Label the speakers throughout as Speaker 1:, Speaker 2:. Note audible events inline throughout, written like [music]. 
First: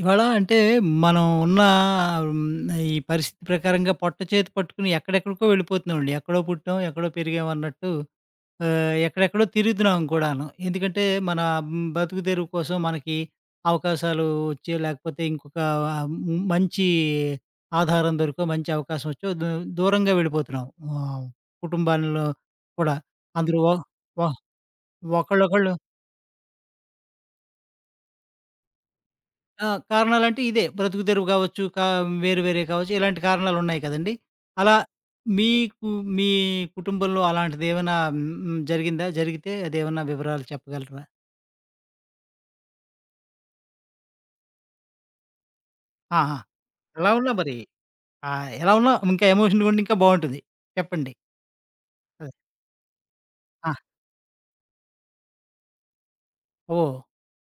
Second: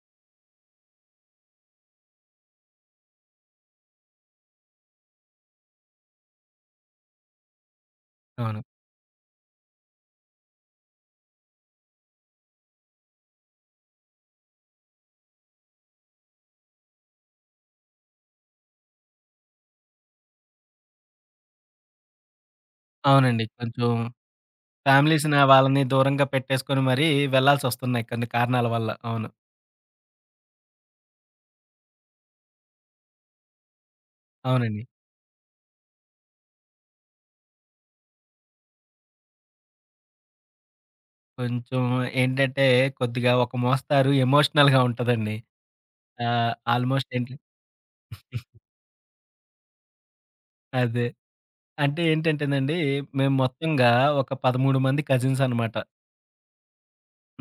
Speaker 1: ఇవాళ అంటే మనం ఉన్న హ్మ్, ఈ పరిస్థితి ప్రకారంగా పొట్ట చేతి పట్టుకుని ఎక్కడెక్కడికో వెళ్ళిపోతున్నామండి. ఎక్కడో పుట్టాం, ఎక్కడో పెరిగాం అన్నట్టు
Speaker 2: అవును.
Speaker 1: ఎక్కడెక్కడో తిరుగుతున్నాం కూడాను. ఎందుకంటే మన బతుకు తెరువు కోసం మనకి అవకాశాలు వచ్చో లేకపోతే ఇంకొక మంచి ఆధారం దొరికో, మంచి అవకాశం వచ్చో దూరంగా వెళ్ళిపోతున్నాం. ఆహ్, కుటుంబాల్లో కూడా.
Speaker 2: అవునండి.
Speaker 1: అందులో ఒ
Speaker 2: కొంచెం
Speaker 1: ఒ
Speaker 2: ఫ్యామిలీస్‌ని
Speaker 1: ఒకళ్ళొకళ్ళు.
Speaker 2: వాళ్ళని దూరంగా పెట్టేసుకొని మరీ వెళ్ళాల్సొస్తున్నాయి కొన్ని కారణాల వల్ల. అవును.
Speaker 1: ఆ! కారణాలంటే ఇదే బ్రతుకు తెరువు కావచ్చు, వేరు వేరే కావచ్చు. ఇలాంటి కారణాలున్నాయి కదండీ! అలా
Speaker 2: అవునండి.
Speaker 1: మీకు మీ కుటుంబంలో అలాంటిదేమైనా జరిగిందా? జరిగితే అదేమన్నా వివరాలు చెప్పగలరా?
Speaker 2: కొంచెం ఏంటంటే కొద్దిగా ఒక మోస్తారు ఎమోషనల్‌గా ఉంటదండి.
Speaker 1: ఆహా!
Speaker 2: ఆల్‌మోస్ట్
Speaker 1: ఎలా ఉన్నా
Speaker 2: ఏంటి
Speaker 1: మరి. ఆ! ఎలా ఉన్నా ఇంకా ఎమోషన్‌గా ఉండి ఇంకా బావుంటది.
Speaker 2: అదే.
Speaker 1: చెప్పండి.
Speaker 2: అంటే
Speaker 1: అదే.
Speaker 2: ఏంటంటేనండి, మేము
Speaker 1: ఆ!
Speaker 2: మొత్తంగా ఒక 13 మంది కజిన్స్ అన్నమాట.
Speaker 1: ఓహ్!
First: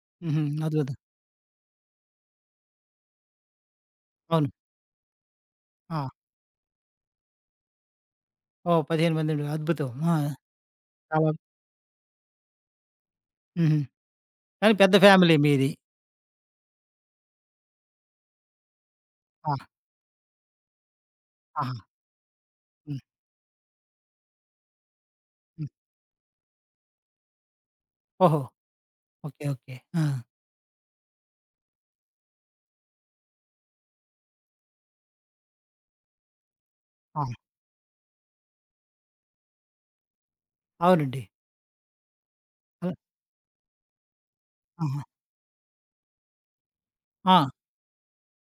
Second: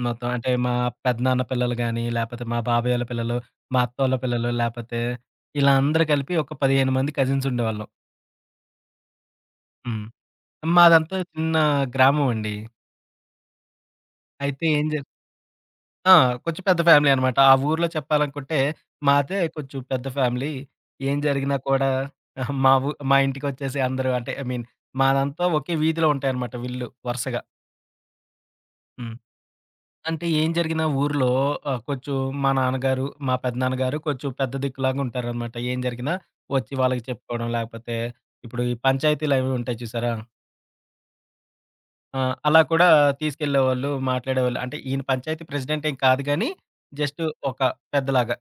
Speaker 2: మొత్తం
Speaker 1: హుహు.
Speaker 2: అంటే మా
Speaker 1: అద్భుతం.
Speaker 2: పెదనాన్న పిల్లలు గాని, లేపోతే మా బాబాయోళ్ళ పిల్లలు, మా అత్తోళ్ళ
Speaker 1: అవును.
Speaker 2: పిల్లలు, లేపోతే ఇలా అందరూ
Speaker 1: ఆ!
Speaker 2: కలిపి ఒక 15 మంది కజిన్స్ ఉండేవాళ్ళం.
Speaker 1: ఓహ్! 15 మంది ఉండే అద్భుతం.
Speaker 2: హ్మ్.
Speaker 1: ఆ!
Speaker 2: మాదంతా
Speaker 1: చాలా
Speaker 2: చిన్న గ్రామం అండి.
Speaker 1: హుహు.
Speaker 2: అయితే
Speaker 1: కానీ
Speaker 2: ఏం
Speaker 1: పెద్ద
Speaker 2: జ
Speaker 1: ఫ్యామిలీ మీది.
Speaker 2: ఆ! కొంచెం పెద్ద ఫ్యామిలీ అనమాట. ఆ ఊర్లో చెప్పాలనుకుంటే, మాదే
Speaker 1: ఆ!
Speaker 2: కొంచెం పెద్ద ఫ్యామిలీ. ఏం జరిగినా
Speaker 1: ఆహా!
Speaker 2: కూడా
Speaker 1: హ్మ్.
Speaker 2: మా ఇంటికొచ్చేసి అందరూ అంటే ఐ మీన్ మాదంతా
Speaker 1: హ్మ్.
Speaker 2: ఒకే వీధిలో ఉంటాయనమాట వీళ్ళు వరుసగా.
Speaker 1: ఓహో!
Speaker 2: హ్మ్.
Speaker 1: ఓకే. ఓకే. ఆ!
Speaker 2: అంటే ఏం జరిగినా ఊర్లో కొంచెం మా నాన్నగారు, మా పెద్దనాన్నగారు కొంచెం పెద్ద దిక్కులాగా ఉంటారనమాట. ఏం జరిగినా వచ్చి వాళ్ళకి
Speaker 1: ఆ!
Speaker 2: చెప్పుకోవడం, లేకపోతే ఇప్పుడు ఈ పంచాయతీలవి ఉంటాయి చూసారా?
Speaker 1: అవునండి.
Speaker 2: ఆ! అలా కూడా
Speaker 1: అలా.
Speaker 2: తీసుకెళ్ళేవాళ్ళు, మాట్లాడేవాళ్ళు. అంటే
Speaker 1: ఆహా!
Speaker 2: ఈయన పంచాయతీ ప్రెసిడెంట్ ఏం కాదు గానీ, జస్ట్
Speaker 1: ఆ!
Speaker 2: ఒక పెద్దలాగా.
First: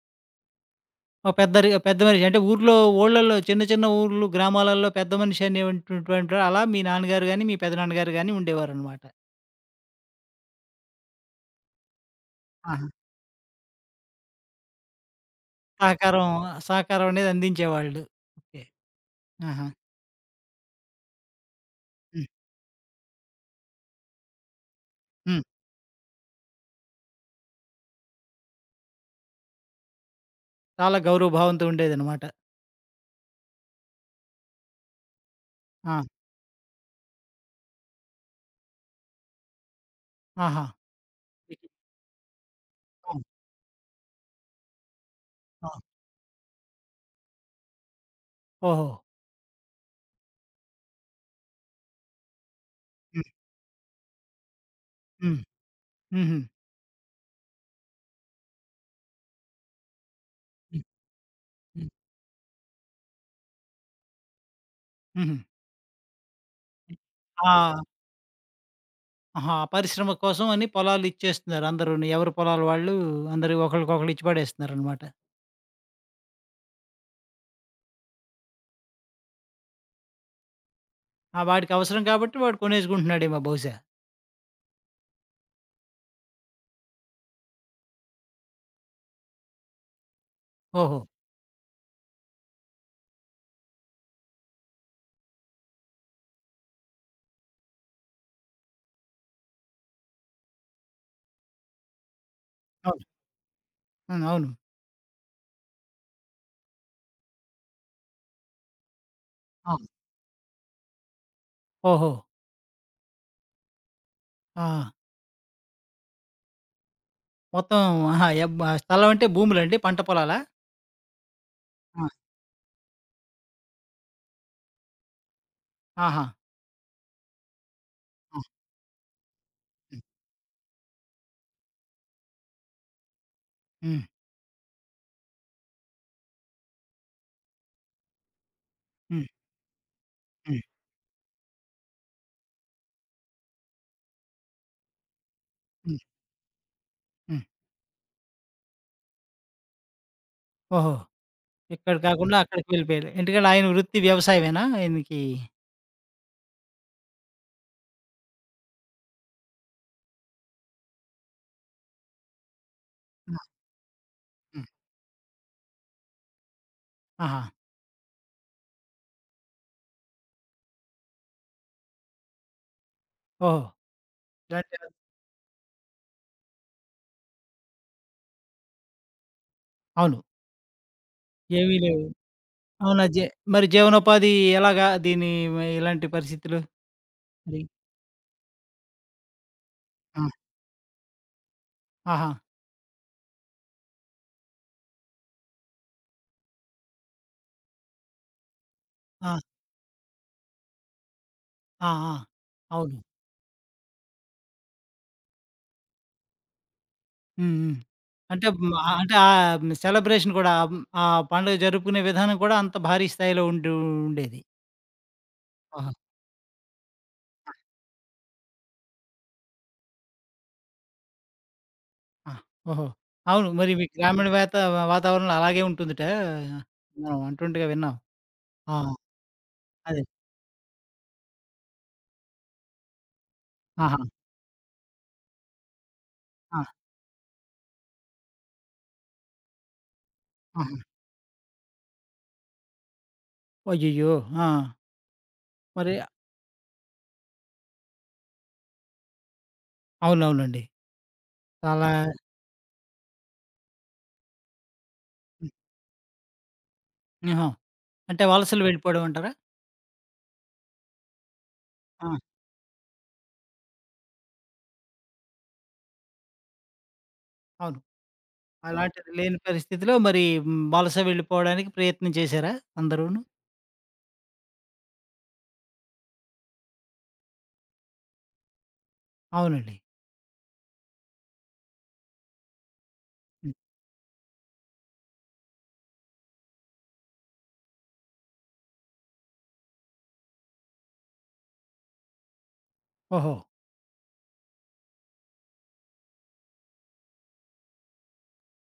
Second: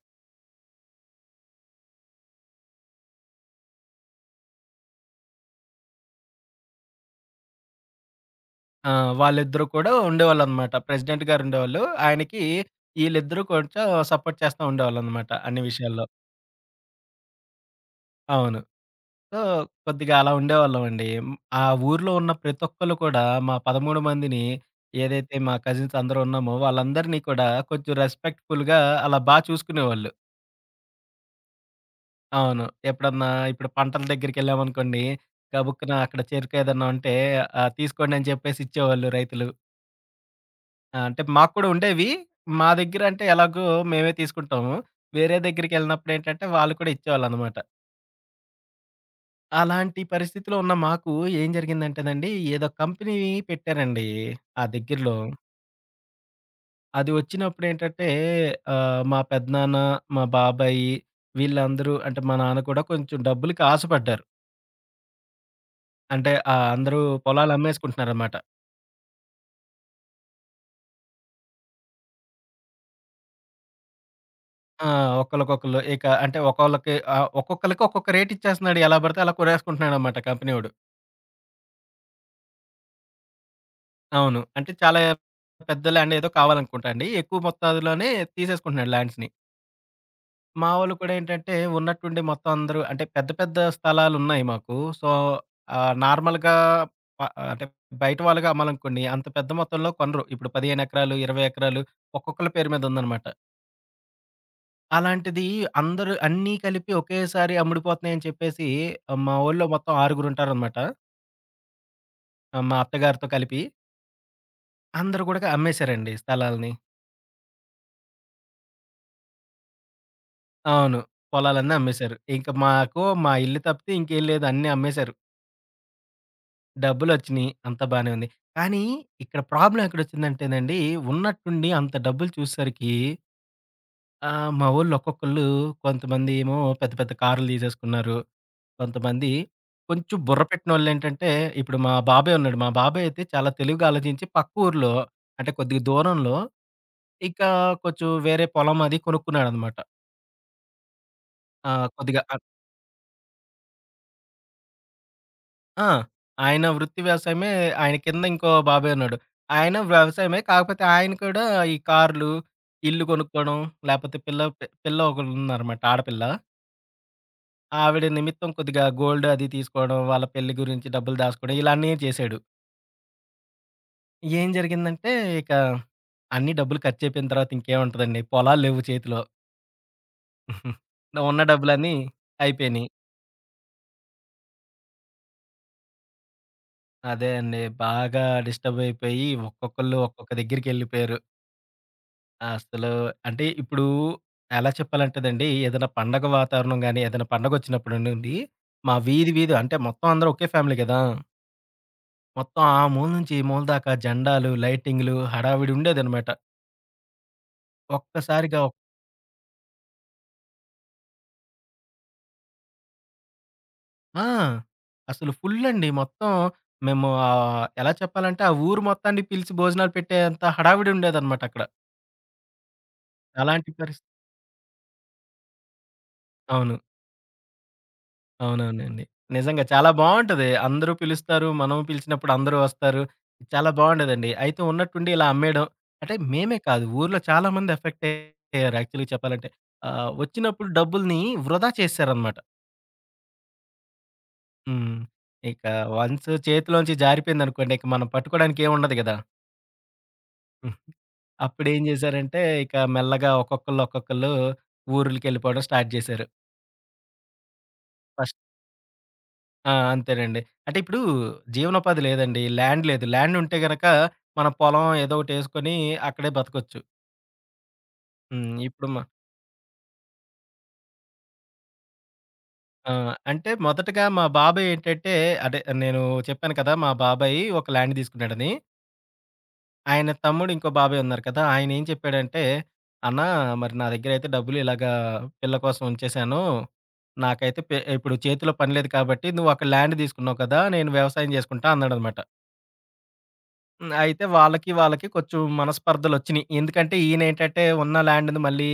Speaker 1: ఒక పెద్ద మనిషి. అంటే ఊర్లో ఊళ్ళలో చిన్న, చిన్న ఊర్లు, గ్రామాలలో పెద్ద మనిషి అనేవంటటువంటి అలా మీ నాన్నగారు గాని, మీ పెదనాన్నగారు గాని
Speaker 2: ఆ!
Speaker 1: ఉండేవారనమాట.
Speaker 2: వాళ్ళిద్దరూ కూడా ఉండేవాళ్ళనమాట. ప్రెసిడెంట్ గారు ఉండేవాళ్ళు. ఆయనకి
Speaker 1: ఆహా!
Speaker 2: ఈళ్ళిద్దరూ కొంచెం సపోర్ట్ చేస్తా ఉండేవాళ్ళనమాట అన్ని విషయాల్లో.
Speaker 1: సహకారం, సహకారం అనేది అందించేవాళ్ళు.
Speaker 2: అవును.
Speaker 1: ఓకే.
Speaker 2: సో,
Speaker 1: ఆహా!
Speaker 2: కొద్దిగా అలా ఉండేవాళ్ళమండి. ఆ ఊర్లో
Speaker 1: హ్మ్.
Speaker 2: ఉన్న ప్రతి ఒక్కళ్ళు కూడా మా 13 మందిని ఏదైతే
Speaker 1: హ్మ్.
Speaker 2: మా కజిన్స్ అందరూ ఉన్నామో వాళ్ళందరినీ కూడా కొంచెం రెస్పెక్ట్‌ఫుల్‌గా అలా చూసుకునేవాళ్ళు.
Speaker 1: చాలా గౌరవ భావంతో ఉండేదనమాట.
Speaker 2: అవును. ఎప్పుడన్నా ఇప్పుడు పంటల దగ్గరికెళ్ళామనుకోండి, గబుక్కున
Speaker 1: ఆ!
Speaker 2: అక్కడ చెరుకు ఏదన్నా ఉంటే తీసుకోండి అని చెప్పేసి ఇచ్చేవాళ్ళు రైతులు.
Speaker 1: ఆహా!
Speaker 2: ఆ! అంటే మాకు కూడా ఉండేవి. మా దగ్గర
Speaker 1: ఆ!
Speaker 2: అంటే ఎలాగో మేమే తీసుకుంటాము. వేరే
Speaker 1: ఆ!
Speaker 2: దగ్గరికెళ్ళినప్పుడేంటంటే వాళ్ళు కూడా ఇచ్చేవాళ్ళనమాట.
Speaker 1: ఓహో!
Speaker 2: అలాంటి పరిస్థితిలో ఉన్న మాకు ఏం జరిగిందంటేనండి, ఏదో కంపెనీ
Speaker 1: హ్మ్.
Speaker 2: పెట్టారండి ఆ దగ్గరలో.
Speaker 1: హ్మ్. హుహు.
Speaker 2: అది వచ్చినప్పుడేంటంటే మా పెద్దనాన్న, మా
Speaker 1: హ్మ్.
Speaker 2: బాబాయి
Speaker 1: హ్మ్.
Speaker 2: వీళ్ళందరూ అంటే మా నాన్న కూడా కొంచెం డబ్బులకి ఆశపడ్డారు.
Speaker 1: హుహు.
Speaker 2: అంటే అందరూ పొలాలు
Speaker 1: ఆ!
Speaker 2: అమ్మేసుకుంటున్నారనమాట.
Speaker 1: ఆహా! పరిశ్రమ కోసం అని పొలాలిచ్చేస్తున్నారు అందరూను. ఎవరి పొలాలు వాళ్ళు అందరూ ఒకళ్ళకొకళ్ళు ఇచ్చి
Speaker 2: ఆ!
Speaker 1: పడేస్తున్నారనమాట.
Speaker 2: ఒకళ్ళకొకళ్ళు ఇక అంటే ఒక్కోళ్ళకి ఒక్కొక్కళ్ళకి ఒక్కొక్క రేట్ ఇచ్చేస్తున్నాడు. ఎలా పడితే అలా కొనేసుకుంటున్నాడనమాట కంపెనీవోడు.
Speaker 1: ఆ! వాడికవసరం కాబట్టి వాడు కొనేసుకుంటున్నాడేమో బహుశా.
Speaker 2: అవును. అంటే చాలా పెద్ద ల్యాండ్ ఏదో కావాలనుకుంటా అండి. ఎక్కువ మొత్తాదులోనే తీసేసుకుంటున్నాడు ల్యాండ్స్‌ని. మా వోళ్ళు
Speaker 1: ఓహో!
Speaker 2: కూడా ఏంటంటే ఉన్నట్టుండి మొత్తం అందరూ అంటే పెద్ద పెద్ద స్థలాలున్నాయి మాకు. సో, నార్మల్‌గా ప అంటే బయట వాళ్ళుగా అమ్మాలనుకోండి అంత పెద్ద మొత్తంలో కొనరు. ఇప్పుడు 15 ఎకరాలు, 20 ఎకరాలు ఒక్కొక్కళ్ళ పేరు మీద
Speaker 1: అవును.
Speaker 2: ఉందనమాట.
Speaker 1: హ్మ్. అవును.
Speaker 2: అలాంటిది అందరూ అన్నీ కలిపి ఒకేసారి అమ్ముడిపోతున్నాయని చెప్పేసి ఆ, మా వోళ్ళు
Speaker 1: ఆ!
Speaker 2: మొత్తం ఆరుగురుంటారనమాట.
Speaker 1: ఓహో!
Speaker 2: మా అత్తగారితో కలిపి.
Speaker 1: ఆ!
Speaker 2: అందరూ గూడా అమ్మేసారండి స్థలాల్ని.
Speaker 1: మొత్తం. ఆహా! యబ్ ఆ స్థలం అంటే భూములండి? పంట పొలాలా?
Speaker 2: అవును. పొలాలన్నీ
Speaker 1: ఆ!
Speaker 2: అమ్మేశారు. ఇంక మాకు మా ఇల్లు తప్పితే ఇంకేం లేదు. అన్నీ అమ్మేశారు.
Speaker 1: ఆహా!
Speaker 2: డబ్బులొచ్చినియి. అంతా బానే ఉంది.
Speaker 1: ఆ!
Speaker 2: కానీ ఇక్కడ ప్రాబ్లమ్
Speaker 1: హ్మ్.
Speaker 2: ఎక్కడొచ్చిందంటేనండి, ఉన్నట్టుండి అంత డబ్బులు చూసేసరికి
Speaker 1: హ్మ్.
Speaker 2: మా వోళ్ళు ఒక్కొక్కళ్ళు కొంతమంది ఏమో పెద్ద పెద్ద కార్‌లు తీసేసుకున్నారు.
Speaker 1: హ్మ్.
Speaker 2: కొంతమంది కొంచెం బుర్ర
Speaker 1: హ్మ్.
Speaker 2: పెట్టినోళ్ళేంటంటే, ఇప్పుడు మా బాబాయ్ ఉన్నాడు. మా బాబాయ్ అయితే చాలా తెలివిగా ఆలోచించి పక్క ఊర్లో అంటే కొద్దిగా
Speaker 1: హ్మ్.
Speaker 2: దూరంలో
Speaker 1: హ్మ్.
Speaker 2: ఇంకా కొంచెం వేరే పొలం అది కొనుక్కున్నాడనమాట.
Speaker 1: ఓహో! ఇక్కడ
Speaker 2: కొద్దిగా
Speaker 1: కాకుండా అక్కడికి వెళ్ళిపోయారు. ఎందుకంటే ఆయన వృత్తి వ్యవసాయమేనా ఆయనకి?
Speaker 2: ఆ! ఆయన వృత్తి వ్యవసాయమే. ఆయన కింద ఇంకో బాబాయ్ ఉన్నాడు. ఆయన వ్యవసాయమే. కాకపోతే ఆయన కూడా ఈ కార్లు, ఇల్లు
Speaker 1: ఆ!
Speaker 2: కొనుక్కోవడం, లేపోతే
Speaker 1: హ్మ్.
Speaker 2: పిల్ల ఒకళ్ళున్నారనమాట ఆడపిల్ల.
Speaker 1: ఆహా!
Speaker 2: ఆవిడ నిమిత్తం కొద్దిగా గోల్డ్ అది తీసుకోవడం, వాళ్ళ పెళ్లి గురించి డబ్బులు దాసుకోవడం ఇలా అన్నీ చేశాడు.
Speaker 1: ఓహో!
Speaker 2: ఏం
Speaker 1: ఇలాంటివి.
Speaker 2: జరిగిందంటే ఇక అన్ని డబ్బులు ఖర్చయిపోయిన తర్వాత ఇంకేముంటదండి. పొలాలు లేవు చేతిలో.
Speaker 1: అవును.
Speaker 2: [laughs] ఉన్న
Speaker 1: ఏమీ
Speaker 2: డబ్బులన్నీ
Speaker 1: లేవు.
Speaker 2: అయిపోయినియి.
Speaker 1: అవునా? మరి జీవనోపాధి ఎలాగా దీని ఇలాంటి పరిస్థితులు?
Speaker 2: అదే
Speaker 1: మరి?
Speaker 2: అండి. బాగా డిస్టర్బ్ అయిపోయి ఒక్కొక్కళ్ళు
Speaker 1: ఆ!
Speaker 2: ఒక్కొక్క దగ్గరికెళ్ళిపోయారు.
Speaker 1: ఆహా!
Speaker 2: అసలు అంటే ఇప్పుడు ఎలా చెప్పాలంటేదండి, ఏదైనా పండగ వాతావరణం గాని, ఏదైనా పండగొచ్చినప్పుడు నుండి, మా వీధి
Speaker 1: ఆ!
Speaker 2: వీధి అంటే మొత్తం అందరూ ఒకే ఫ్యామిలీ గదా!
Speaker 1: ఆ! ఆ!
Speaker 2: మొత్తం ఆ
Speaker 1: అవును.
Speaker 2: మూల నుంచి ఈ మూల దాకా జెండాలు, లైటింగ్‌లు హడావిడి ఉండేదనమాట.
Speaker 1: హ్మ్. హ్మ్. అంటే
Speaker 2: ఒక్కసారిగా
Speaker 1: మ
Speaker 2: ఒక్-
Speaker 1: అంటే సెలబ్రేషన్ కూడా ఆ పండుగ జరుపుకునే విధానం కూడా అంత భారీ స్థాయిలో ఉంటూ
Speaker 2: ఆ!
Speaker 1: ఉండేది.
Speaker 2: అసలు ఫుల్లండి.
Speaker 1: ఆహా!
Speaker 2: మొత్తం మేము ఎలా చెప్పాలంటే, ఆ ఊరు మొత్తాన్ని పిలిచి భోజనాలు పెట్టేంత హడావిడి ఉండేదనమాట అక్కడ.
Speaker 1: ఆ! ఓహో! అవును.
Speaker 2: అలాంటి
Speaker 1: మరి మీ
Speaker 2: పరిస్థితి
Speaker 1: గ్రామీణ వాతావరణంలో అలాగే ఉంటుందట.
Speaker 2: అవును.
Speaker 1: మనం అంటుండగా విన్నాం. ఆ!
Speaker 2: అవునవునండి. నిజంగా చాలా
Speaker 1: అదే.
Speaker 2: బావుంటది. అందరూ పిలుస్తారు. మనం పిలిచినప్పుడు అందరూ వస్తారు. చాలా
Speaker 1: ఆహా!
Speaker 2: బావుండేదండి. అయితే ఉన్నట్టుండి ఇలా అమ్మేయడం అంటే మేమే
Speaker 1: ఆ!
Speaker 2: కాదు ఊర్లో చాలా మంది ఎఫెక్ట్ అయ్యారు యాక్చువల్‌గా చెప్పాలంటే. వచ్చినప్పుడు
Speaker 1: ఆహా!
Speaker 2: డబ్బుల్ని వృధా చేసేసారనమాట.
Speaker 1: అయ్యయ్యో! ఆ!
Speaker 2: హ్మ్. ఇక
Speaker 1: మరి.
Speaker 2: వన్స్ చేతిలోంచి జారిపోయిందనుకోండి ఇక మనం పట్టుకోవడానికి ఏముండదు గదా!
Speaker 1: అవునవునండి.
Speaker 2: హ్మ్. అప్పుడేం
Speaker 1: చాలా
Speaker 2: జేశారంటే ఇక మెల్లగా ఒక్కొక్కళ్ళు
Speaker 1: హ్మ్.
Speaker 2: ఊర్లకెళ్ళిపోవడం స్టార్ట్ జేశారు.
Speaker 1: ఆహా! అంటే
Speaker 2: ఫస్ట్
Speaker 1: వలసలు వెళ్ళిపోవడం అంటారా?
Speaker 2: ఆ! అంతేనండి. అంటే ఇప్పుడు జీవనోపాధి
Speaker 1: ఆ!
Speaker 2: లేదండి. ల్యాండ్ లేదు. ల్యాండ్ ఉంటే గనక మన పొలం ఏదో ఒకటేసుకొని అక్కడే బతకొచ్చు.
Speaker 1: అవును.
Speaker 2: ఇప్పుడు మ
Speaker 1: అలాంటిది లేని పరిస్థితిలో మరి వలస వెళ్ళిపోవడానికి ప్రయత్నం చేశారా
Speaker 2: ఆ!
Speaker 1: అందరూను?
Speaker 2: అంటే మొదటగా మా బాబాయ్ ఏంటంటే అదే నేను చెప్పాను కదా! మా బాబాయి ఒక ల్యాండ్ తీసుకున్నాడని.
Speaker 1: అవునండి.
Speaker 2: ఆయన తమ్ముడు ఇంకో బాబాయ్ ఉన్నారు కదా! ఆయన ఏం చెప్పాడంటే, "అన్నా
Speaker 1: హ్మ్.
Speaker 2: మరి నా దగ్గరయితే డబ్బులు ఇలాగా పిల్ల కోసం ఉంచేశాను. నాకైతే పె ఇప్పుడు చేతిలో పని లేదు కాబట్టి నువ్వు అక్కడ ల్యాండ్ తీసుకున్నావు కదా! నేను వ్యవసాయం చేసుకుంటా" అన్నాడనమాట.
Speaker 1: ఓహో!
Speaker 2: అయితే వాళ్ళకి కొంచెం మనస్పర్ధలొచ్చినియి. ఎందుకంటే ఈయనేంటంటే ఉన్న ల్యాండ్‌ని మళ్ళీ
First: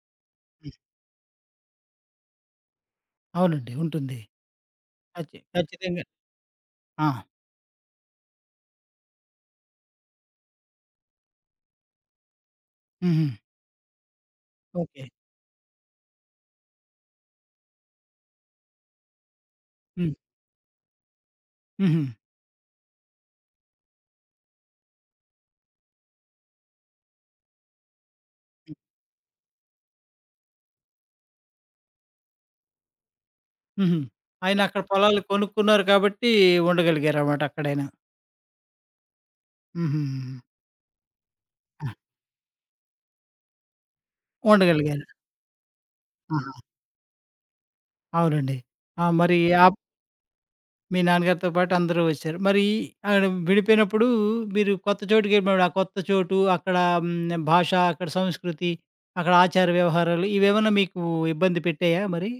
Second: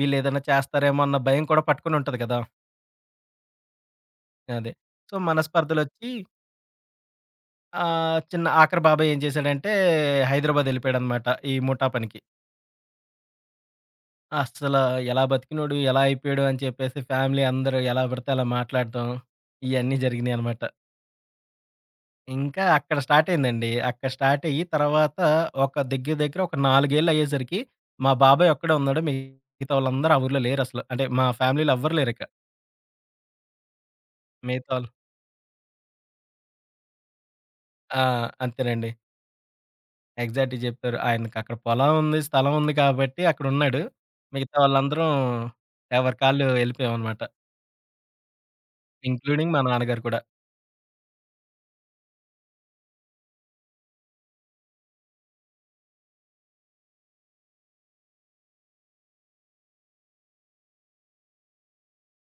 Speaker 2: వీళ్ళేదైనా చేస్తారేమో అన్న భయం కూడా పట్టుకొనుంటది కదా!
Speaker 1: అవునండి. ఉంటుంది.
Speaker 2: అదే. సో,
Speaker 1: ఖచ్చితంగా.
Speaker 2: మనస్పర్ధలొచ్చి
Speaker 1: ఆ!
Speaker 2: చిన్న ఆఖరి బాబాయి ఏం చేశాడంటే హైదరాబాదెళ్ళిపోయాడనమాట ఈ ముఠా పనికి.
Speaker 1: హుహు.
Speaker 2: అస్సల
Speaker 1: ఓకే.
Speaker 2: ఎలా బతికినోడు, ఎలా అయిపోయాడు అని చెప్పేసి ఫ్యామిలీ అందరూ ఎలా పడితే అలా మాట్లాడటం ఇయన్నీ
Speaker 1: హ్మ్.
Speaker 2: జరిగినియనమాట.
Speaker 1: హుహు.
Speaker 2: ఇంకా అక్కడ స్టార్ట్ అయిందండి. అక్కడ స్టార్ట్ అయ్యి తర్వాత ఒక దగ్గర దగ్గర ఒక 4 ఏళ్ళు అయ్యేసరికి మా బాబాయ్ ఒక్కడే ఉన్నాడు. మిగతా వాళ్ళందరూ ఆ ఊర్లో లేరసలు. అంటే మా ఫ్యామిలీలో ఎవ్వరు లేరిక.
Speaker 1: హుహు.
Speaker 2: మిగతా
Speaker 1: ఆయనక్కడ
Speaker 2: వాళ్ళు
Speaker 1: పొలాలు కొనుక్కున్నారు కాబట్టి ఉండగలిగారనమాట అక్కడైనా.
Speaker 2: ఆ! అంతేనండి.
Speaker 1: హుహు.
Speaker 2: ఎగ్జాక్ట్‌గా చెప్పారు. ఆయనకి అక్కడ
Speaker 1: ఆ!
Speaker 2: పొలం ఉంది, స్థలం ఉంది కాబట్టి అక్కడున్నాడు. మిగతా
Speaker 1: ఉండగలిగారు.
Speaker 2: వాళ్ళందరం ఎవరి కాళ్ళు
Speaker 1: ఆహా!
Speaker 2: ఎళ్ళిపోయామనమాట.
Speaker 1: అవునండి. ఆ! మరి.
Speaker 2: ఇంక్లూడింగ్ మా
Speaker 1: ఆప్.
Speaker 2: నాన్నగారు కూడా.
Speaker 1: మీ నాన్నగారితో పాటు అందరూ వచ్చారు. మరి ఆడ విడిపోయినప్పుడు మీరు కొత్త చోటుకెళ్ళినప్పుడు ఆ కొత్త చోటు, అక్కడ భాష, అక్కడ సంస్కృతి, అక్కడ ఆచార వ్యవహారాలు ఇవేమన్నా మీకు ఇబ్బంది పెట్టాయా మరి?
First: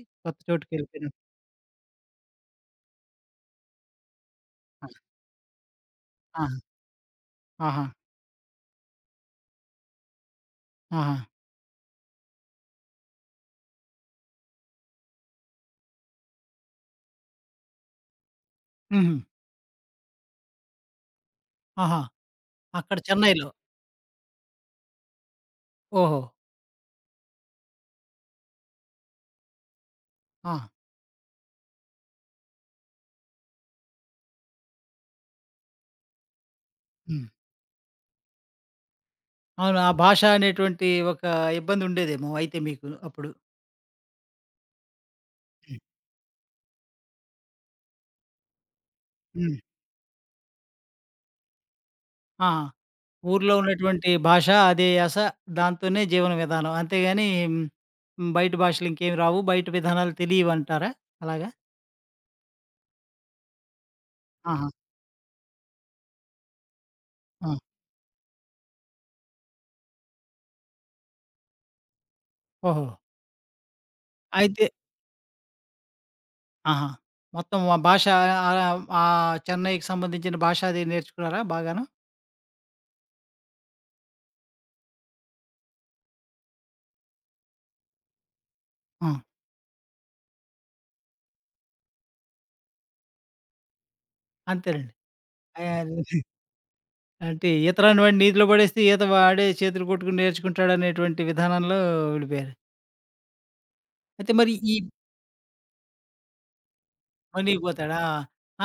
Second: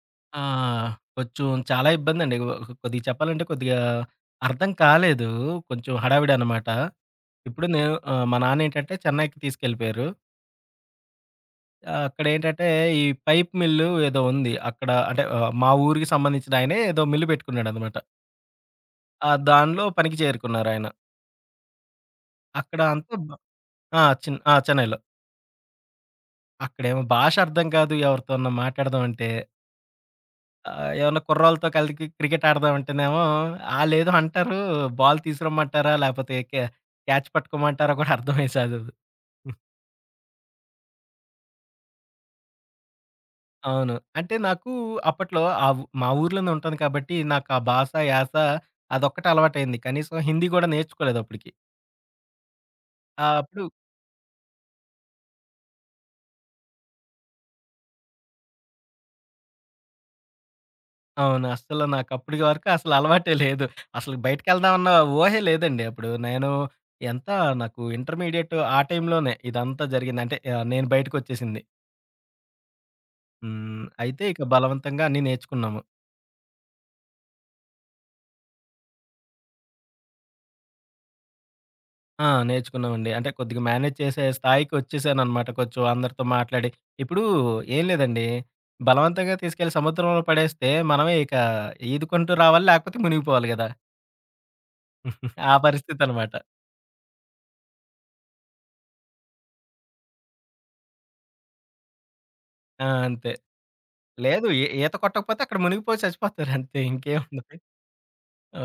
Speaker 2: ఆ!
Speaker 1: కొత్త చోటుకెళ్ళిపోయినప్పుడు?
Speaker 2: కొంచెం చాలా ఇబ్బందండి. కొద్దిగా చెప్పాలంటే కొద్దిగా అర్థం
Speaker 1: ఆ!
Speaker 2: కాలేదు. కొంచెం హడావిడి
Speaker 1: ఆహా!
Speaker 2: అనమాట. ఇప్పుడు
Speaker 1: ఆహా!
Speaker 2: నేను మా నాన్నేంటంటే చెన్నైకి తీసుకెళ్ళిపోయారు.
Speaker 1: ఆహా!
Speaker 2: అక్కడేంటంటే ఈ పైప్ మిల్లు ఏదో ఉంది. అక్కడ అంటే మా ఊరికి సంబంధించిన ఆయనే ఏదో మిల్లు పెట్టుకున్నాడనమాట.
Speaker 1: హుహు.
Speaker 2: ఆ! దానిలో పనికి చేరుకున్నారాయన.
Speaker 1: ఆహా!
Speaker 2: అక్కడ
Speaker 1: అక్కడ
Speaker 2: అంతా బ
Speaker 1: చెన్నైలో.
Speaker 2: ఆ! చెన్నైలో.
Speaker 1: ఓహో!
Speaker 2: అక్కడేమో భాష అర్థం కాదు. ఎవరితోన్నా మాట్లాడదాం అంటే
Speaker 1: ఆ!
Speaker 2: ఏమన్నా కుర్రోళ్ళతో కలిసి క్రికెట్ ఆడదాం అంటేనేమో ఆళ్ళేదో అంటారు. బాల్ తీసుకురమ్మంటారా లేకపోతే
Speaker 1: హ్మ్.
Speaker 2: క్యాచ్ పట్టుకోమంటారా కూడా అర్థమయ్యేది కాదు.
Speaker 1: అవును. ఆ భాష అనేటువంటి ఒక ఇబ్బందుండేదేమో అయితే మీకు అప్పుడు.
Speaker 2: అవును. అంటే నాకు అప్పట్లో ఆ
Speaker 1: హ్మ్.
Speaker 2: ఉ మా ఊర్లోనే ఉంటాను కాబట్టి, నాకు ఆ భాష, యాస అదొక్కటే
Speaker 1: హ్మ్.
Speaker 2: అలవాటయింది. కనీసం హిందీ గూడా నేర్చుకోలేదు అప్పటికి.
Speaker 1: ఆ!
Speaker 2: ఆహ్,
Speaker 1: ఊర్లో
Speaker 2: అప్పుడు
Speaker 1: ఉన్నటువంటి భాష, అదే యాస, దాంతోనే జీవన విధానం. అంతేగాని బయట భాషలింకేమి రావు, బయట విధానాలు తెలియవంటారా?
Speaker 2: అవును.
Speaker 1: అలాగా?
Speaker 2: అస్సలు నాకప్పటి వరకు అసలు అలవాటే లేదు. అసలు
Speaker 1: ఆహా!
Speaker 2: బయటికెళ్దామన్న ఊహే లేదండి అప్పుడు. నేను ఎంత
Speaker 1: ఆ!
Speaker 2: నాకు ఇంటర్మీడియేట్ ఆ టైంలోనే ఇదంతా జరిగింది. అంటే నేను బయటకొచ్చేసింది.
Speaker 1: ఓహో!
Speaker 2: అయితే ఇక
Speaker 1: అయితే.
Speaker 2: బలవంతంగా అన్నీ నేర్చుకున్నాము.
Speaker 1: ఆహా! మొత్తం ఆ భాష ఆహ్, ఆహ్, ఆ చెన్నైకి సంబంధించిన భాష అది నేర్చుకున్నారా బాగాను?
Speaker 2: ఆ! నేర్చుకున్నామండి. అంటే కొద్దిగా మేనేజ్ చేసే స్థాయికి వచ్చేసాననమాట కొంచెం అందరితో మాట్లాడి. ఇప్పుడు ఏం లేదండి,
Speaker 1: ఆ!
Speaker 2: బలవంతంగా తీసుకెళ్ళి సముద్రంలో పడేస్తే మనమే ఇక ఈదుకుంటూ రావాలి, లేకపోతే మునిగిపోవాలి గదా!
Speaker 1: అంతేనండి.
Speaker 2: ఆ
Speaker 1: అయ్ అది
Speaker 2: పరిస్థితనమాట.
Speaker 1: అంటే ఈత రానివాడు నీతిలో పడేస్తే ఈత వాడే చేతులు కొట్టుకుని నేర్చుకుంటాడనేటువంటి విధానంలో వెళ్ళిపోయారు.
Speaker 2: ఆ! అంతే.
Speaker 1: అయితే
Speaker 2: లేదు
Speaker 1: మరి
Speaker 2: ఈ
Speaker 1: ఈ
Speaker 2: ఈత కొట్టకపోతే అక్కడ మునిగిపోయి చచ్చిపోతారు అంతే ఇంకేముండదు.
Speaker 1: మునిగిపోతాడా?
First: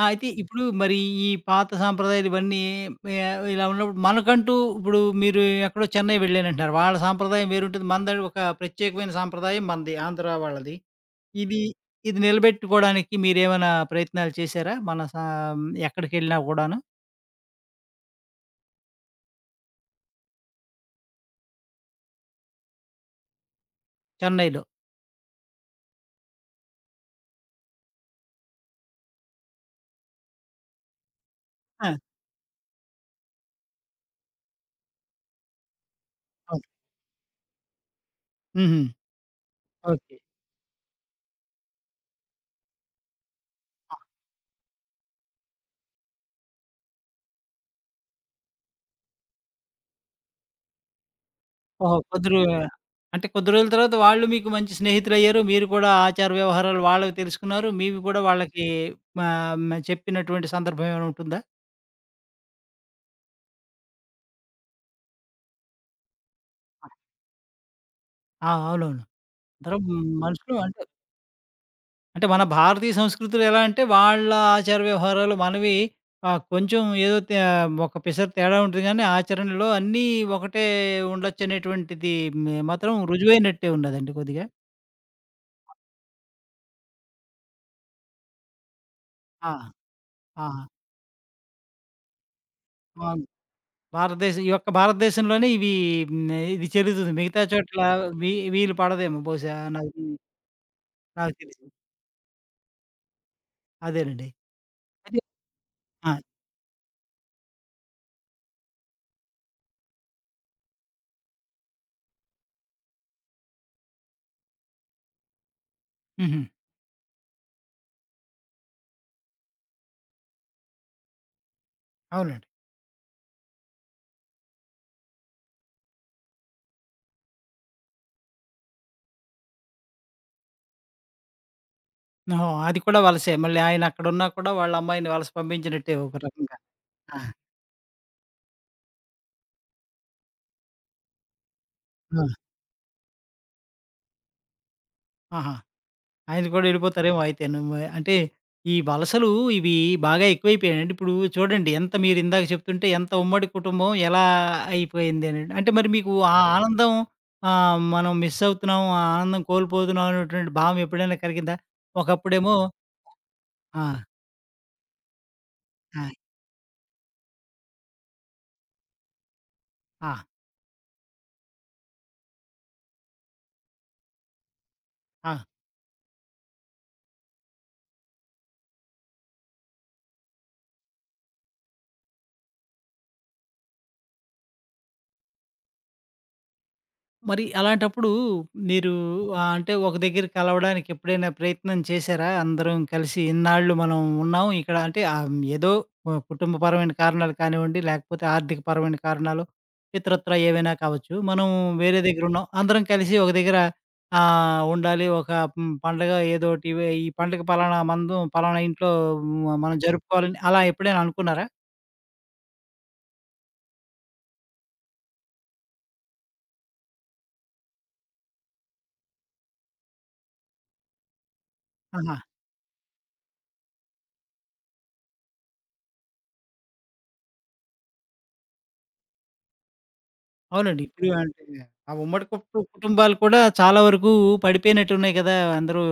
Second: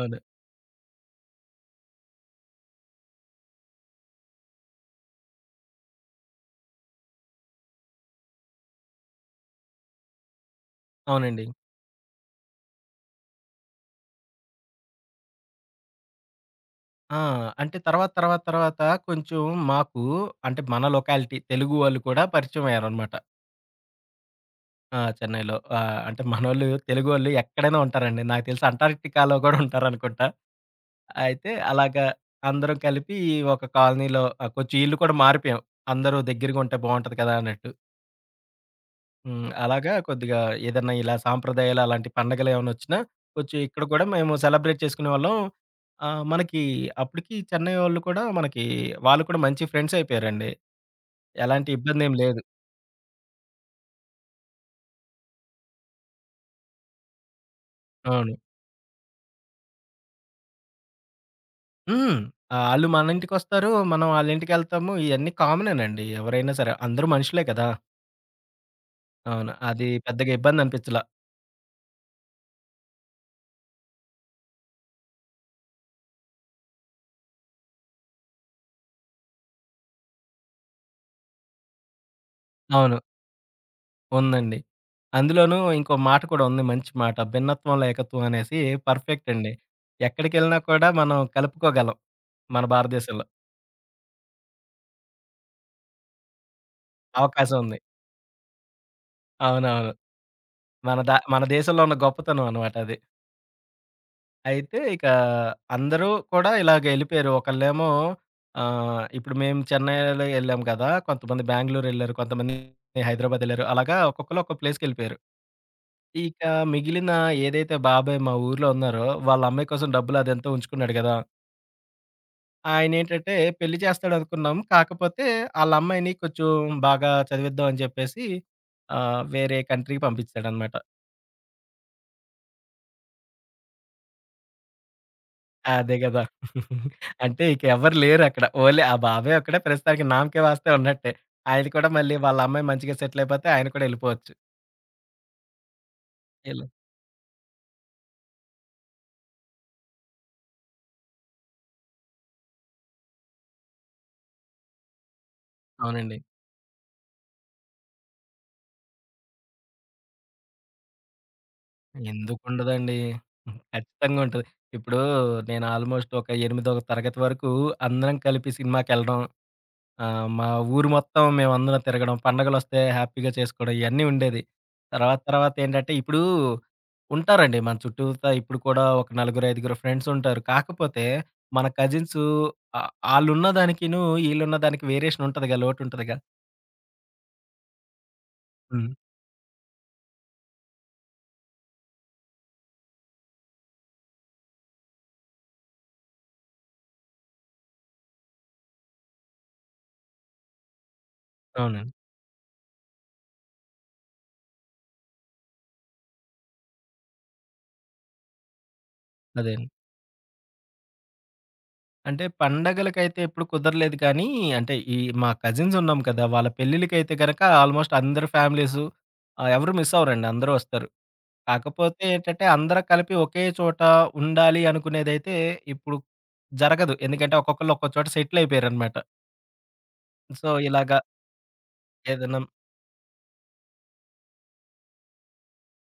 Speaker 1: ఆ! అయితే ఇప్పుడు మరి ఈ పాత సాంప్రదాయాలు ఇవన్నీ ఇలా ఉన్నప్పుడు మనకంటూ ఇప్పుడు మీరు ఎక్కడో చెన్నై వెళ్ళానంటున్నారు. వాళ్ళ సాంప్రదాయం వేరుంటుంది. మనది ఒక ప్రత్యేకమైన సాంప్రదాయం మనది ఆంధ్ర వాళ్ళది.
Speaker 2: అవునండి.
Speaker 1: ఇది ఇది నిలబెట్టుకోవడానికి మీరేమైనా ప్రయత్నాలు చేశారా? మన ఎక్కడికెళ్ళినా కూడాను.
Speaker 2: ఆ! అంటే తర్వాత కొంచెం మాకు అంటే మన లొకాలిటీ తెలుగు వాళ్ళు కూడా పరిచయం అయ్యారనమాట.
Speaker 1: చెన్నైలో?
Speaker 2: ఆ! చెన్నైలో. అంటే మనోళ్ళు తెలుగోళ్ళు ఎక్కడైనా ఉంటారండి. నాకు తెలిసి అంటార్క్టికాలో గూడా ఉంటారనుకుంటా. అయితే
Speaker 1: ఆ!
Speaker 2: అలాగా అందరం కలిపి ఒక కాలనీలో కొంచెం ఇల్లు కూడా మారిపోయాం. అందరూ
Speaker 1: అవును.
Speaker 2: దగ్గరగుంటే బావుంటది కదా! అన్నట్టు.
Speaker 1: హుహు.
Speaker 2: అలాగా
Speaker 1: ఓకే.
Speaker 2: కొద్దిగా ఏదన్నా ఇలా సాంప్రదాయాలు అలాంటి పండగలేమన్నొచ్చినా కొంచెం ఇక్కడ కూడా మేము సెలబ్రేట్ చేసుకునేవాళ్ళం. ఆహ్, మనకి అప్పటికి చెన్నై వాళ్ళు కూడా మనకి వాళ్ళు కూడా మంచి ఫ్రెండ్సయిపోయారండి. ఎలాంటి
Speaker 1: ఓహో!
Speaker 2: ఇబ్బందేం
Speaker 1: కొద్ది రో
Speaker 2: లేదు.
Speaker 1: అంటే కొద్ది రోజుల తర్వాత వాళ్ళు మీకు మంచి స్నేహితులయ్యారు. మీరు కూడా ఆచార వ్యవహారాలు వాళ్ళవి తెలుసుకున్నారు. మీవి కూడా
Speaker 2: అవును.
Speaker 1: వాళ్ళకి ఆహ్, మ చెప్పినటువంటి సందర్భం ఏమైనా ఉంటుందా?
Speaker 2: హ్మ్. ఆళ్ళు మన ఇంటికొస్తారు. మనం ఆళ్ళింటికెళ్తాము. ఇయన్నీ కామనేనండి. ఎవరైనా సరే. అందరూ మనుషులే కదా!
Speaker 1: ఆ! అవునవును.
Speaker 2: అవును.
Speaker 1: అందరం
Speaker 2: అది పెద్దగా
Speaker 1: మనుషులు అంటే,
Speaker 2: ఇబ్బందనిపించలా.
Speaker 1: అంటే మన భారతీయ సంస్కృతిలో ఎలా అంటే వాళ్ళ ఆచార వ్యవహారాలు మనవి కొంచెం ఏదో ఒక పిసరు తేడా ఉంటుంది గానీ ఆచరణలో అన్నీ ఒకటే ఉండొచ్చనేటువంటిది మే మాత్రం
Speaker 2: అవును.
Speaker 1: రుజువైనట్టే ఉన్నదండి కొద్దిగా.
Speaker 2: ఉందండి. అందులోనూ ఇంకో మాట కూడా ఉంది మంచి మాట. భిన్నత్వంలో ఏకత్వం అనేసి పర్ఫెక్ట్ అండి.
Speaker 1: ఆ!
Speaker 2: ఎక్కడికెళ్ళినా
Speaker 1: ఆ!
Speaker 2: కూడా మనం కలుపుకోగలం మన
Speaker 1: ఆ!
Speaker 2: భారతదేశంలో.
Speaker 1: భారతదేశం ఈ యొక్క భారతదేశంలోనే ఇవి ఇది చెల్లుతుంది. మిగతా
Speaker 2: అవకాశం ఉంది.
Speaker 1: చోట్ల వీలు పడదేమో బహుశా
Speaker 2: అవునవును.
Speaker 1: నాకు నాకు
Speaker 2: మన
Speaker 1: తెలిసి.
Speaker 2: దేశంలో ఉన్న గొప్పతనం అన్నమాట అది.
Speaker 1: అదేనండి.
Speaker 2: అయితే ఇక
Speaker 1: అయితే.
Speaker 2: అందరూ
Speaker 1: ఆ!
Speaker 2: కూడా ఇలాగ ఎళ్ళిపోయారు. ఒకళ్ళేమో ఇప్పుడు మేము చెన్నైలో ఎళ్ళాం కదా! కొంతమంది బెంగుళూరెళ్లారు. కొంతమంది హైదరాబాదెళ్లారు. అలాగా ఒక్కొక్కళ్ళు ఒక్కో ప్లేస్‌కెళ్ళిపోయారు.
Speaker 1: హుహు.
Speaker 2: ఇక మిగిలిన ఏదైతే బాబాయ్ మా ఊర్లో ఉన్నారో, వాళ్ళ అమ్మాయి కోసం డబ్బులు అదంతా ఉంచుకున్నాడు గదా!
Speaker 1: అవునండి.
Speaker 2: ఆయనేంటంటే పెళ్లి చేస్తాడనుకున్నాం. కాకపోతే ఆళ్ళ అమ్మాయిని కొంచెం బాగా చదివిద్దాం అని చెప్పేసి వేరే కంట్రీకి పంపించాడనమాట.
Speaker 1: ఓహో! అది కూడా వలసే. మళ్ళీ ఆయన అక్కడున్నా కూడా వాళ్ళ అమ్మాయిని వలస పంపించినట్టే
Speaker 2: అదే
Speaker 1: ఒక
Speaker 2: గదా!
Speaker 1: రకంగా. ఆ!
Speaker 2: అంటే ఇక ఎవ్వరు లేరక్కడ. ఓన్లీ ఆ బాబాయ్ ఒక్కడే ప్రస్తుతానికి నామ్ కే వాస్తే ఉన్నట్టే. ఆయన కూడా మళ్ళీ
Speaker 1: ఆ!
Speaker 2: వాళ్ళ అమ్మాయి మంచిగా సెటిల్ అయిపోతే ఆయన కూడా ఎళ్ళిపోవచ్చు.
Speaker 1: ఆహా! ఆయన
Speaker 2: ఎల్
Speaker 1: కూడా వెళ్ళిపోతారేమో అయితేను. మరి అంటే ఈ వలసలు ఇవి బాగా ఎక్కువైపోయాయండి. ఇప్పుడు చూడండి ఎంత మీరు ఇందాక చెప్తుంటే ఎంత ఉమ్మడి కుటుంబం ఎలా అయిపోయింది అని. అంటే మరి మీకు
Speaker 2: అవునండి.
Speaker 1: ఆ అవును. ఆనందం మనం మిస్ అవుతున్నాం, ఆ ఆనందం కోల్పోతున్నాం అనేటువంటి భావం ఎప్పుడైనా కలిగిందా? ఒకప్పుడేమో.
Speaker 2: ఎందుకుండదండి.
Speaker 1: ఆ!
Speaker 2: ఖచ్చితంగా ఉంటది. ఇప్పుడు నేను
Speaker 1: ఆ!
Speaker 2: ఆల్‌మోస్ట్ ఒక ఎనిమిదో తరగతి వరకు అందరం కలిపి సినిమాకెళ్ళడం ఆ!
Speaker 1: ఆ!
Speaker 2: మా ఊరు మొత్తం మేమందరం తిరగడం, పండగలొస్తే హ్యాపీగా చేసుకోవడం ఇయన్నీ ఉండేది. తర్వాత
Speaker 1: ఆ!
Speaker 2: తర్వాత ఏంటంటే ఇప్పుడు ఉంటారండి మన చుట్టూతా ఇప్పుడు కూడా ఒక నలుగురు, ఐదుగురు ఫ్రెండ్స్ ఉంటారు. కాకపోతే మన కజిన్సు ఆళ్ళున్న దానికిను, ఈళ్ళున్న దానికి వేరియేషన్ ఉంటదిగా, లోటుంటదిగా.
Speaker 1: మరి అలాంటప్పుడు
Speaker 2: హ్మ్.
Speaker 1: మీరు అంటే ఒక దగ్గర కలవడానికి ఎప్పుడైనా ప్రయత్నం చేశారా? అందరం కలిసి ఇన్నాళ్ళు మనం ఉన్నాం ఇక్కడ అంటే ఏదో కుటుంబపరమైన కారణాలు కానివ్వండి, లేకపోతే ఆర్థికపరమైన కారణాలు ఇతరత్రా ఏవైనా కావచ్చు. మనం
Speaker 2: అవునండి.
Speaker 1: వేరే దగ్గరున్నాం. అందరం కలిసి ఒక దగ్గర ఉండాలి. ఒక పండగ ఏదోటి ఇవే ఈ పండగ పలానా మందం పలానా ఇంట్లో
Speaker 2: అదే అండి.
Speaker 1: మనం జరుపుకోవాలని అలా ఎప్పుడైనా అనుకున్నారా?
Speaker 2: అంటే పండగలకైతే ఎప్పుడు కుదరలేదు కానీ, అంటే ఈ మా కజిన్స్ ఉన్నాం కదా! వాళ్ళ పెళ్ళిళ్ళకైతే గనక ఆల్మోస్ట్ అందరి ఫ్యామిలీసు ఎవరు మిస్ అవ్వరండి అందరూ వస్తారు. కాకపోతే
Speaker 1: ఆహా!
Speaker 2: ఏంటంటే అందరం కలిపి ఒకే చోట ఉండాలి అనుకునేదైతే ఇప్పుడు జరగదు. ఎందుకంటే ఒక్కొక్కళ్ళు ఒక్కో చోట సెటిల్ అయిపోయారనమాట. సో,
Speaker 1: అవునండి.
Speaker 2: ఇలాగా
Speaker 1: ఇప్పుడు అంటే ఆ ఉమ్మడి
Speaker 2: ఏదన్నా
Speaker 1: కుటుంబాలు కూడా చాలా వరకు పడిపోయినట్టున్నాయి కదా! అందరూ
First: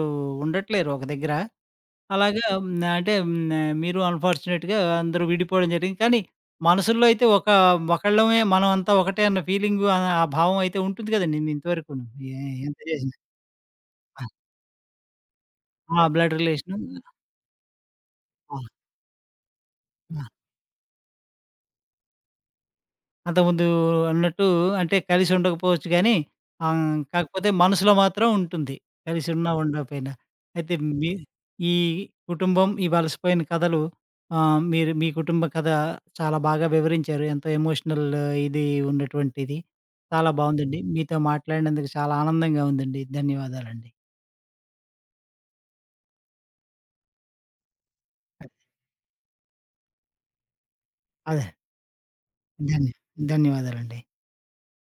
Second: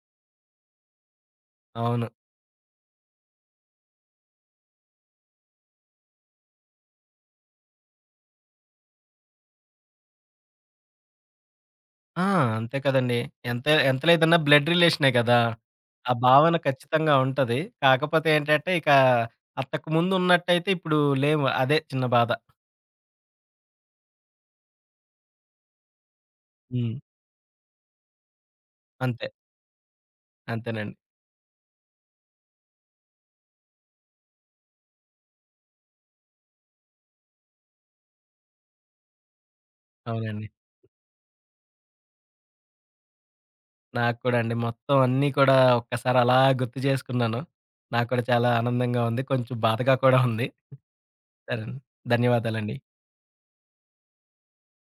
Speaker 1: ఉండట్లేరు ఒక దగ్గర.
Speaker 2: అవును.
Speaker 1: అలాగా. మీరు అన్‌ఫార్చునేట్‌గా అందరూ విడిపోవడం జరిగింది. కానీ మనసుల్లో అయితే ఒక ఒకళ్ళమే మనం అంతా ఒకటే అన్న ఫీలింగు ఆ ఆ భావం అయితే ఉంటుంది కదండీ! ఇంతవరకును.
Speaker 2: ఆ!
Speaker 1: ఏ
Speaker 2: అంతే
Speaker 1: ఎంత చేసినా.
Speaker 2: కదండీ. ఎంత ఎంత లేదన్నా బ్లడ్ రిలేషనే కదా!
Speaker 1: ఆ!
Speaker 2: ఆ
Speaker 1: బ్లడ్
Speaker 2: భావన
Speaker 1: రిలేషను.
Speaker 2: ఖచ్చితంగా ఉంటది. కాకపోతే
Speaker 1: ఆ!
Speaker 2: ఏంటంటే ఇక అంతకు ముందు ఉన్నట్టయితే ఇప్పుడు లేము. అదే చిన్న బాధ.
Speaker 1: అంతకుముందు అన్నట్టు అంటే కలిసి ఉండకపోవచ్చు గానీ, ఆహ్,
Speaker 2: హ్మ్.
Speaker 1: కాకపోతే మనసులో మాత్రం ఉంటుంది.
Speaker 2: అంతే.
Speaker 1: కలిసి ఉన్నా ఉండకపోయినా. అయితే
Speaker 2: అంతేనండి.
Speaker 1: మీ ఈ కుటుంబం, ఈ వలసపోయిన కథలు మీరు మీ కుటుంబ కథ చాలా బాగా వివరించారు. ఎంతో ఎమోషనల్ ఇది ఉన్నటువంటిది. చాలా
Speaker 2: అవునండి.
Speaker 1: బావుందండి. మీతో మాట్లాడినందుకు చాలా ఆనందంగా ఉందండి. ధన్యవాదాలండి.
Speaker 2: నాకు కూడా అండి. మొత్తం అన్నీ కూడా ఒక్కసారి అలా గుర్తు చేసుకున్నాను. నాకు కూడా చాలా ఆనందంగా ఉంది. కొంచెం బాధగా కూడా ఉంది.
Speaker 1: అదే.
Speaker 2: సరేనండి. ధన్యవాదాలండి.
Speaker 1: ధన్య ధన్యవాదాలండి.